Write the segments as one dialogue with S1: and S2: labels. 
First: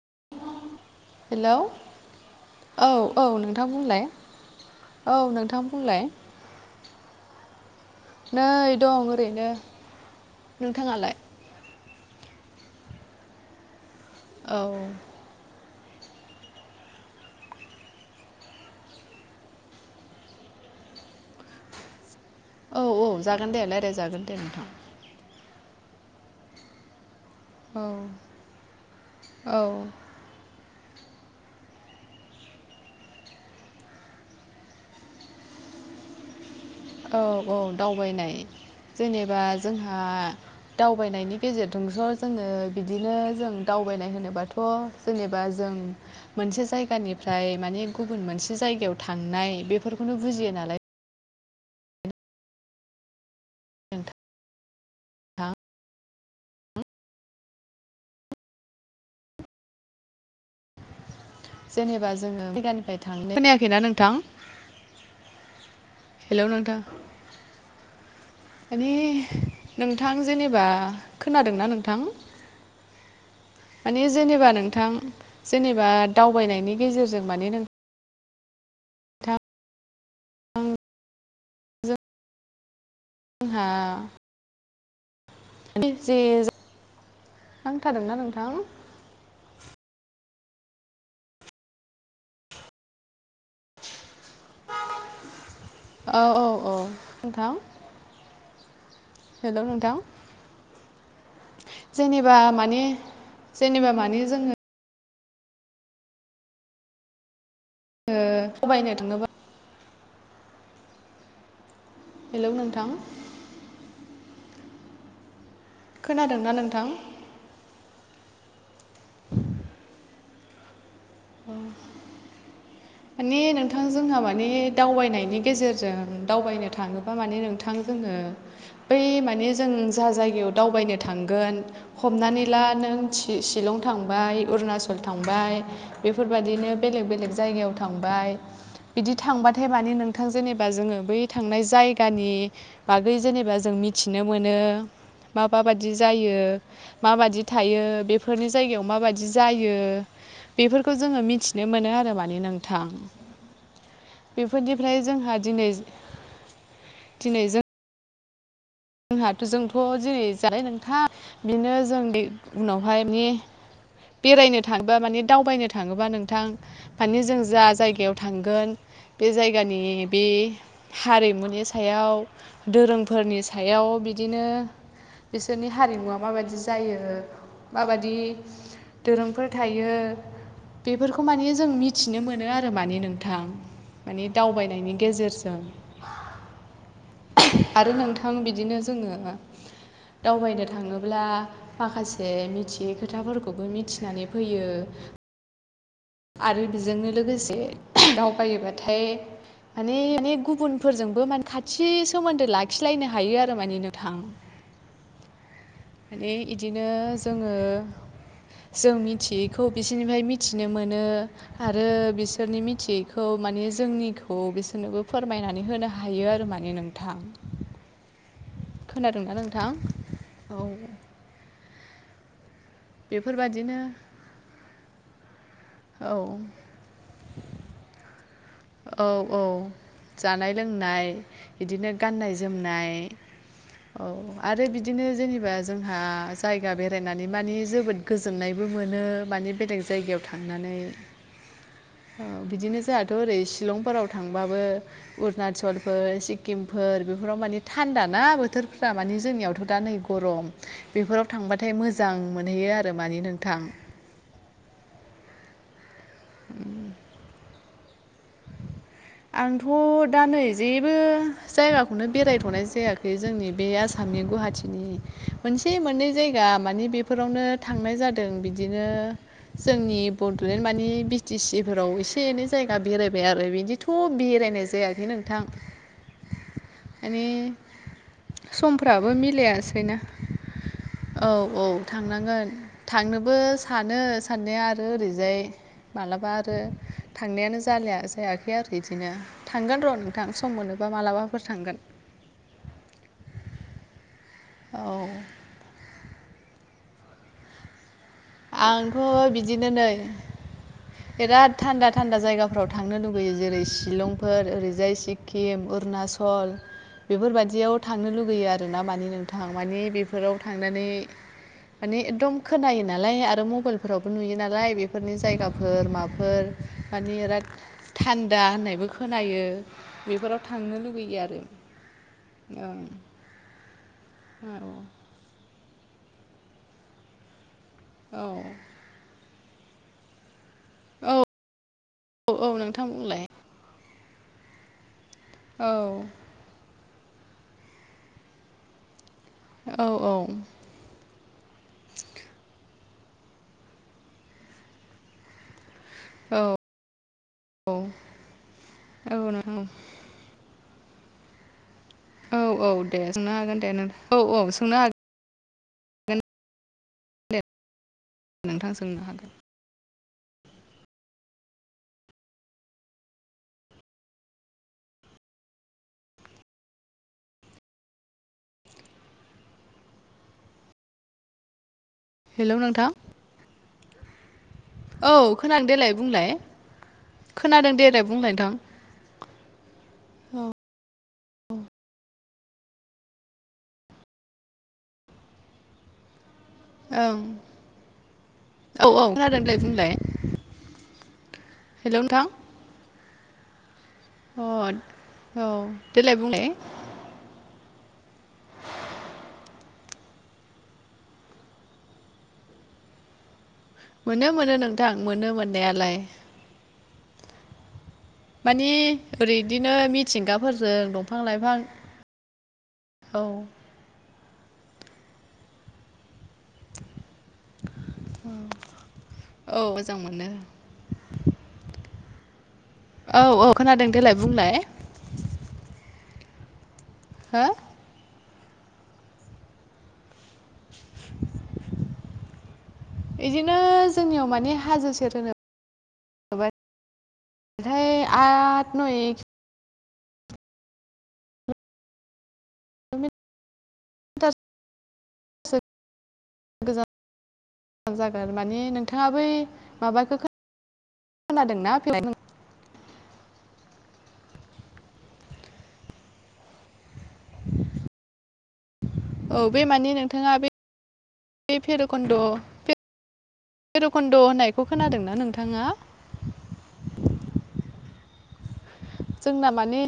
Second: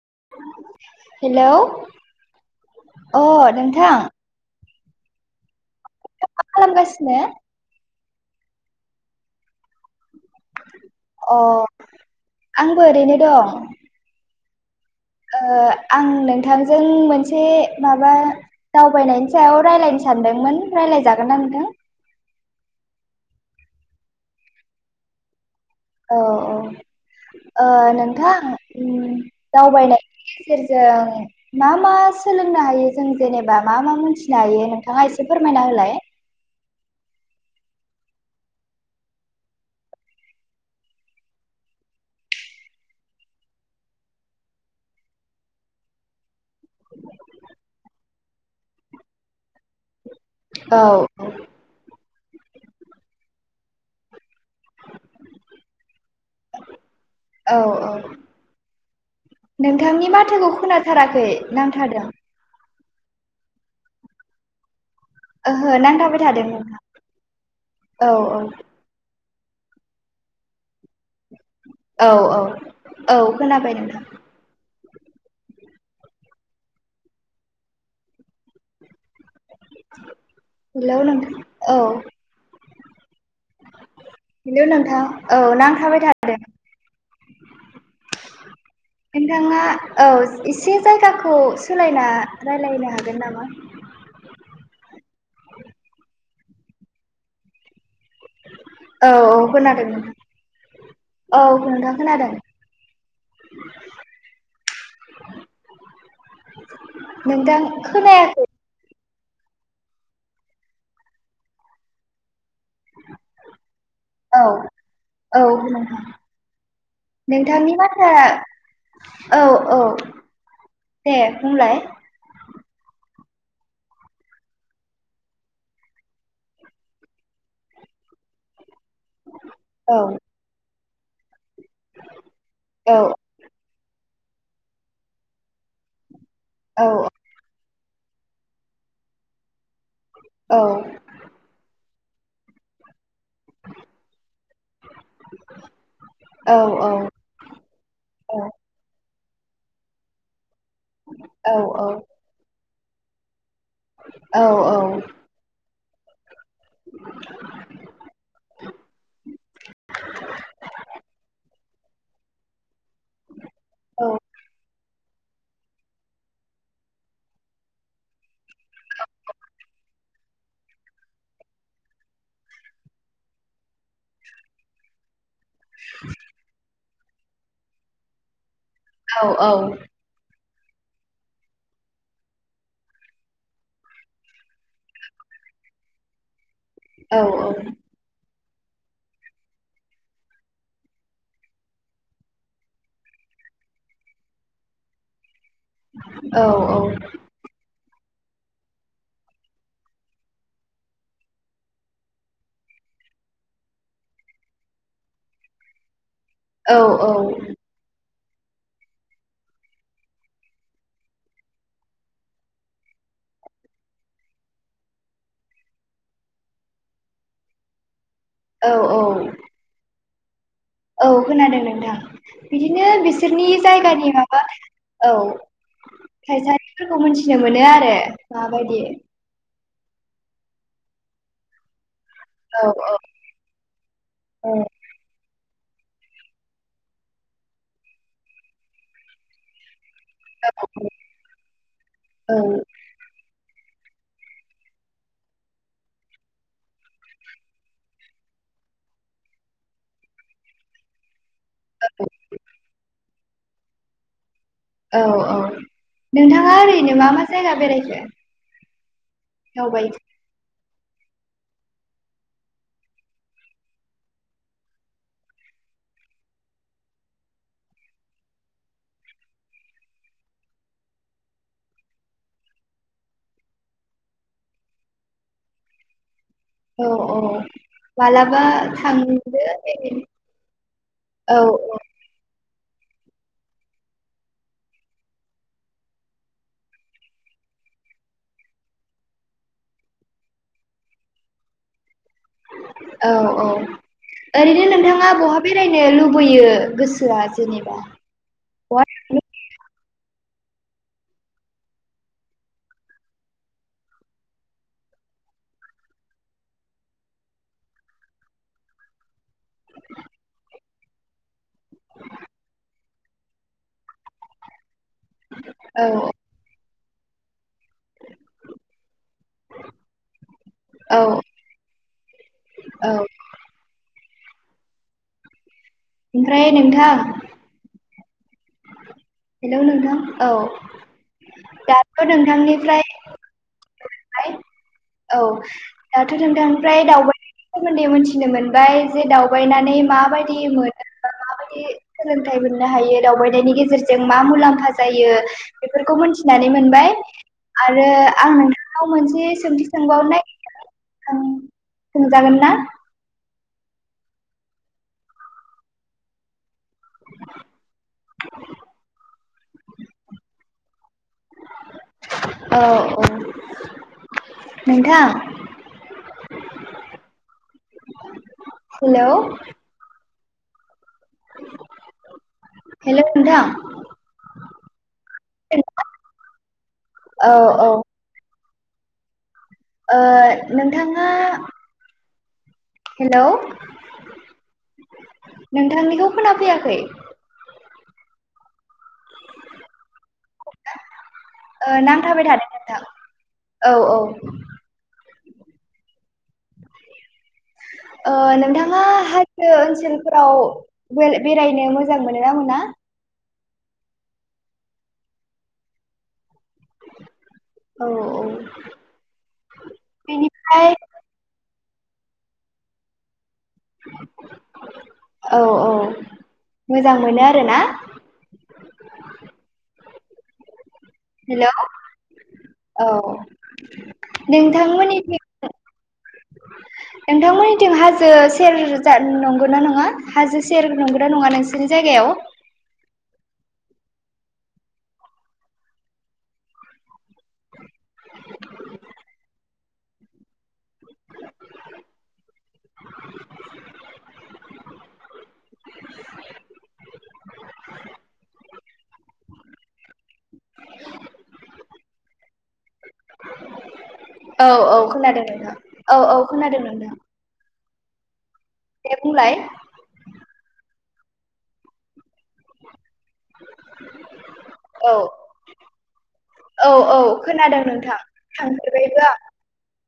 S1: [inaudible]
S2: Hello औ औ नोंथां बुंलाय। औ नोंथां बुंलाय।
S1: मा खालामगासिनो
S2: नै दं ओरैनो। नोंथाङालाय?
S1: अ आंबो ओरैनो दं।
S2: औ
S1: ओ आं नोंथांजों मोनसे माबा दावबायनायनि सायाव रायज्लायनो सानदोंमोन। रायलायजागोन ना नोंथां?
S2: औ औ जागोन दे लायराय जागोन दे नोंथां।
S1: औ औ नोंथां
S2: औ
S1: दावबायनायनि जों मा मा सोलोंनो हायो जों जेनेबा मा मा मिथिनो हायो नोंथाङा एसे फोरमायना होलाय।
S2: औ औ दावबायनाय जेनेबा जोंहा दावबायनायनि गेजेरजोंथ' जोङो बिदिनो जों दावबायनाय होनोबाथ' जेनेबा जों मोनसे जायगानिफ्राय माने गुबुन मोनसे जायगायाव थांनाय बे खोनो बुजियो
S1: औ
S2: नालाय। नोंथां
S1: औ औ नोंथांनि बाथ्राखौ खोनाथाराखै। नांथादों
S2: जेनेबा जोङो दाबसे जायगानिफ्राय थांनो, खोनायाखैना नोंथां?
S1: ओहो नांथाबाय थादों नोंथां। औ औ।
S2: माने नोंथां जेनेबा खोनादोंना नोंथां?
S1: औ औ खोनाबाय नोंथां
S2: माने जेनेबा नोंथां जेनेबा दावबायनायनि गेजेरजों माने नों
S1: हेलौ नोंथां औ।
S2: हा
S1: हेलौ नोंथां औ नांथाबाय थादों।
S2: नांथादोंना नोंथां
S1: नोंथाङा औ एसे जायगाखौ सोलायना रायलायनो हागोन नामा?
S2: औ औ औ नोंथां।
S1: औ औ
S2: हेलौ
S1: खोनादों
S2: नोंथां।
S1: औ नोंथां खोनादों
S2: जेनेबा माने जेनेबा माने जोङो
S1: नोंथां
S2: ओ
S1: खोनायाखै
S2: थाबायनो थाङोबा हेलौ नोंथां।
S1: औ औ नोंथां
S2: खोनादोंना नोंथां
S1: नोंथांनि बाथ्रा औ औ दे बुंलाय
S2: माने नोंथां जोंहा माने दावबायनायनि गेजेरजों दावबायनो थाङोबा माने नोंथां जोङो
S1: [inaudible]
S2: बै माने जों
S1: औ
S2: जा जायगायाव दावबायनो थांगोन हमनानै ला
S1: औ
S2: नों सिलं थांबाय अरुनाचल थांबाय बेफोरबायदिनो
S1: औ
S2: बेलेक बेलेग जायगायाव थांबाय बिदि थांबा नाथाय माने नोंथां
S1: औ
S2: जेनेबा जोङो बै थांनाय जायगानि बा बै जेनेबा जों मिथिनो मोनो। माबाबादि जायो
S1: औ
S2: माबादि थायो
S1: औ
S2: बेफोरनि जायगायाव माबादि जायो बेफोरखौ जोङो
S1: औ
S2: मिथिनो मोनो आरो माने नोंथां।
S1: औ
S2: बेफोरनिफ्राय जोंहा दिनै दिनै जों जोंहाथ जोंथ जेरै जानाय नोंथा बेनो जों उनाव बेवहाय माने बेरायनो थांदों। बा माने दावबायनो थाङोबा नोंथां माने जों जा जायगायाव थांगोन। बे जायगानि बे हारिमुनि सायाव दोरोंफोरनि फिथाइयाव बिदिनो बिसोरनि हारिमुवा माबायदि जायो। माबादि दोरोंफोर थायो। बेफोरखौ माने जों मिथिनो मोनो आरो माने नोंथां। माने दावबायनायनि गेजेरजों
S1: औ औ
S2: थां बिदिनो जोङो दावबायनो थाङोब्ला माखासे मिथियै खोथाफोरखौबो मिथिनानै फैयो।
S1: औ औ
S2: दाव बायोबाथाय माने माने गुबुनफोरजोंबो माने खाथि सोमोन्दो लाखिलायनो हायो आरो माने नोंथां
S1: [inaudible]
S2: माने इदिनो
S1: औ
S2: जोङो जों मिथियैखौ बिसोरनिफ्राय मिथिनो मोनो। आरो बिसोरनि मिथियैखौ माने जोंनिखौ बिसोरनोबो फोरमायनानै होनो। हायो आरो माने नोंथां
S1: [inaudible]
S2: खोनादोंना नोंथां। औ
S1: औ खोनादों नोंथां बिदिनो बिसोरनि
S2: बेफोरबादिनो
S1: जायगानि माबा औ
S2: औ
S1: थायसारिफोरखौ मिथिनो मोनो आरो। माबायदि
S2: औ औ जानाय लोंनाय बिदिनो गाननाय
S1: औ औ
S2: जोमनाय औ आरो बिदिनो जेनेबा जोंहा जायगा बेरायनानै मानि जोबोद गोजोननायबो मोनो मानि बेराय जायगायाव थांनानै
S1: औ
S2: बिदिनो जोंहाथ' ओरै शिलंफोराव थांबाबो अरुणाचलफोर सिक्किमफोर बेफोराव माने थान्दा ना बोथोरफ्रा माने जोंनियावथ' दा नै गरम बेफोराव थांबाथाय मोजांमोनैयो आरो नोंथां।
S1: औ औ नोंथाङा ओरैनो मा मा जायगा बेरायखो
S2: आंथ'
S1: दावबायखो
S2: दा नै जेबो जायगाखौनो बेरायथ'नाय जायाखै जोंनि बे आसामनि गुवाहाटिनि मोनसे मोनसे मोननै जायगा मानिे बेफोरावनो थांनाय जादों बिदिनो जोंनि बड'लेण्ड मानि बि टि सिफोराव एसे एनै जायगा बेरायबाय आरो बिदि थ' बेरायनाय जायाखै नोंथां।
S1: औ औ
S2: माने
S1: मालाबा थांदो
S2: समफ्राबो मिलायासैना
S1: बेरायनो।
S2: औ औ थांनांगोन। थांनोबो सानो साननाया आरो ओरैजाय मालाबा आरो थांनायानो जा जायाखै आरो बिदिनो थांगोन र' नोंथां सम मोनोबा मालाबाफोर थांगोन।
S1: औ औ ओरैनो
S2: औ
S1: नोंथाङा बहा बेरायनो लुबैयो गोसो आ जेनेबा बहा थांनो
S2: आंथ' बिदिनो नै
S1: [inaudible]
S2: बिराद थान्दा थान्दा जायगाफ्राव थांनो लुुबैयो जेरै शिलंफोर ओरैजाय सिक्किम अुणना सल बेफोरबायदियाव थांनो लुुबैयो आरोना मानि नों थां माने बेफोराव थांनानै मानि एकदम खोनायो। नालाय आरो मबाइलफोरावबो नुयो नालाय बेफोरनि जायगाफोर माफोर मानि बिराद थान्दा होननायबो खोनायो बेफोराव थांनो
S1: औ
S2: लुुबैयो आरो।
S1: औ
S2: औ औ औ
S1: ओमफ्राय नोंथां
S2: ओं
S1: हेलौ नोंथां औ
S2: औ औ
S1: दाथ'
S2: औ औ
S1: नोंथांनिफ्राय
S2: नोंथां बुंलाय
S1: औ
S2: औ
S1: दाथ' नोंथांनिफ्राय दावबायनायनि सोमोन्दै मिथिनो मोनबाय दावबायनानै
S2: औ
S1: माबायदि मोनो माबायदि सोलोंथाइ मोननो हायो दावबाय नायनि गेजेरजों मा मुलाम्फा जायो बेफोरखौ मोनथिनानै
S2: औ
S1: मोनबाय आरो आं नोंथांनाव
S2: औ
S1: मोनसे
S2: नोंथां
S1: सोंथि सोंबावनो नागिरदों सोंजागोन
S2: औ
S1: ना
S2: औ दे सोंनो हागोन दे नों औ औ सोंनो हागोन। नोंथां सोंनो हागोन।
S1: औ औ नोंथां हेल'
S2: हेलौ नोंथां
S1: हेल' नोंथां।
S2: औ खोनादों देलाय बुंलाय
S1: औ औ
S2: खोनादों
S1: ओ
S2: देलाय बुंलाय नोंथां।
S1: ओ
S2: औ
S1: नोंथाङा हेलौ नोंथांनिखौ खोनाफैयाखै।
S2: औ औ औ खोनादोंलै बुंलाय
S1: ओ
S2: हेल'
S1: नांथाबाय
S2: नोंथां।
S1: थादों नोंथां औ औ
S2: अ औ देलाय बुंनाय।
S1: [inaudible] नोंथाङा हाजो ओनसोलफोराव बेरायनो मोजां मोनो ना मोना?
S2: मोनो मोनो नोंथां मोनो मोननायालाय।
S1: औ औ
S2: माने ओरैदिनो
S1: बेनिफ्राय
S2: मिथिंगाफोरजों दंफां लाइफां औ
S1: औ औ मोजां मोनो आरोना
S2: औ मोजां मोनो।
S1: हेल' औ
S2: औ खोनादों देलाय बुंलाय
S1: नोंथांमोननि
S2: हो
S1: नोंथांमोननिथिं हाजो सेर नंगौ ना नङा नङा हाजो सेर नंगौ ना नङा नोंसोरनि जायगायाव?
S2: बिदिनो जोंनियाव माने हाजो सेर होनोबा [unintelligible] आथ नुय
S1: [unintelligible]
S2: गोजान गोजान जागोन माने नोंथाङा बै माबाखौ खोना खोनादोंना फाय [unintelligible]
S1: औ औ खोनादों नोंथां औ औ खोनादों नोंथां दे बुंलाय
S2: औ बे मानि नोंथाङा बे भैरकुनदु'
S1: [inaudible] औ
S2: खोनादोंना नोंथाङा
S1: औ औ खोनादों नोंथां थांफेरबायबो
S2: जोंना माने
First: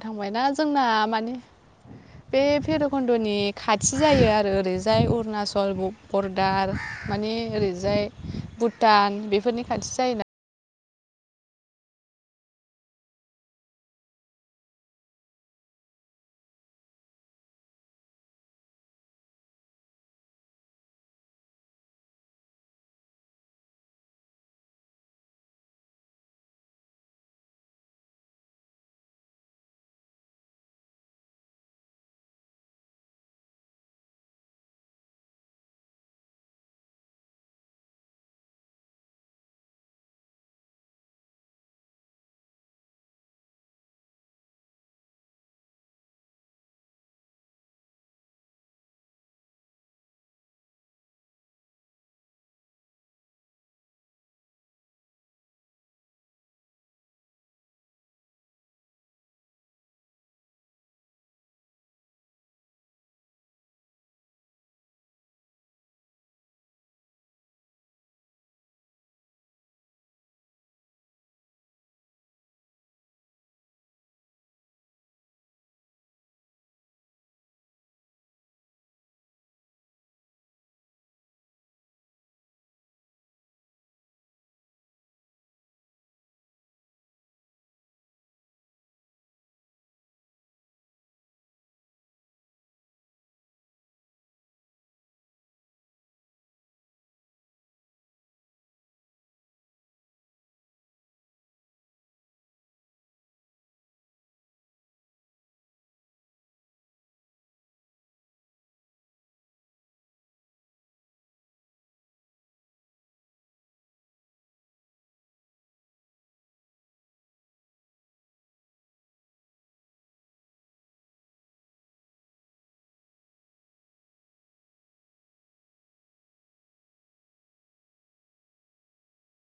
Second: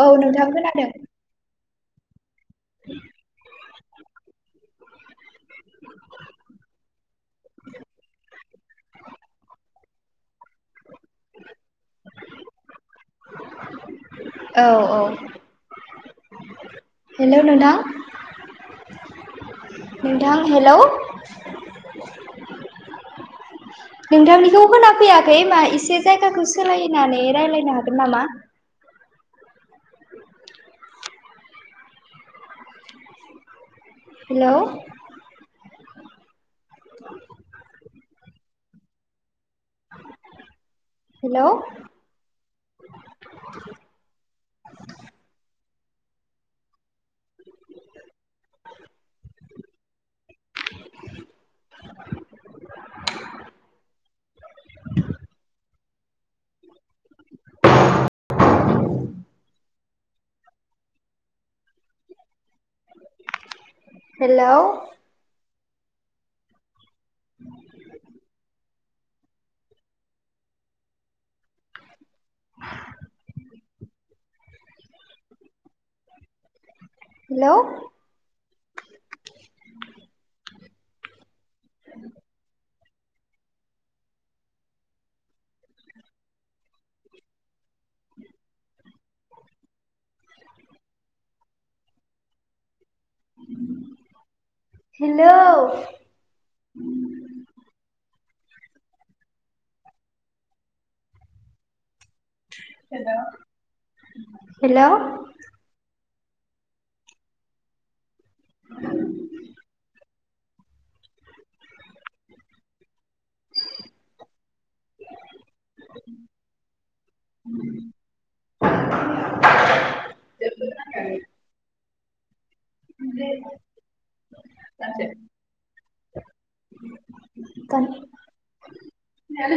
S1: औ नोंथां
S2: थांबायना जोंना
S1: खोनादों
S2: माने बे भैरबकुनदनि खाथि जायो आरो ओरैजाय अरुणचल बरदार मानि ओरैजाय भुटान बेफोरनि खाथि जायोना।
S1: [unintelligible] औ औ हेलौ नोंथां। नोंथां हेलौ नोंथांनिखौ खोनाफैयाखै मा एसे जायगाखौ सोलायनानै रायजलायनो हागोन नामा? Hello hello [inaudible] [unintelligible] [unintelligible] hello [inaudible] hello [inaudible] [unintelligible] hello hello hello [unintelligible] ओमफ्राय [unintelligible] [unintelligible]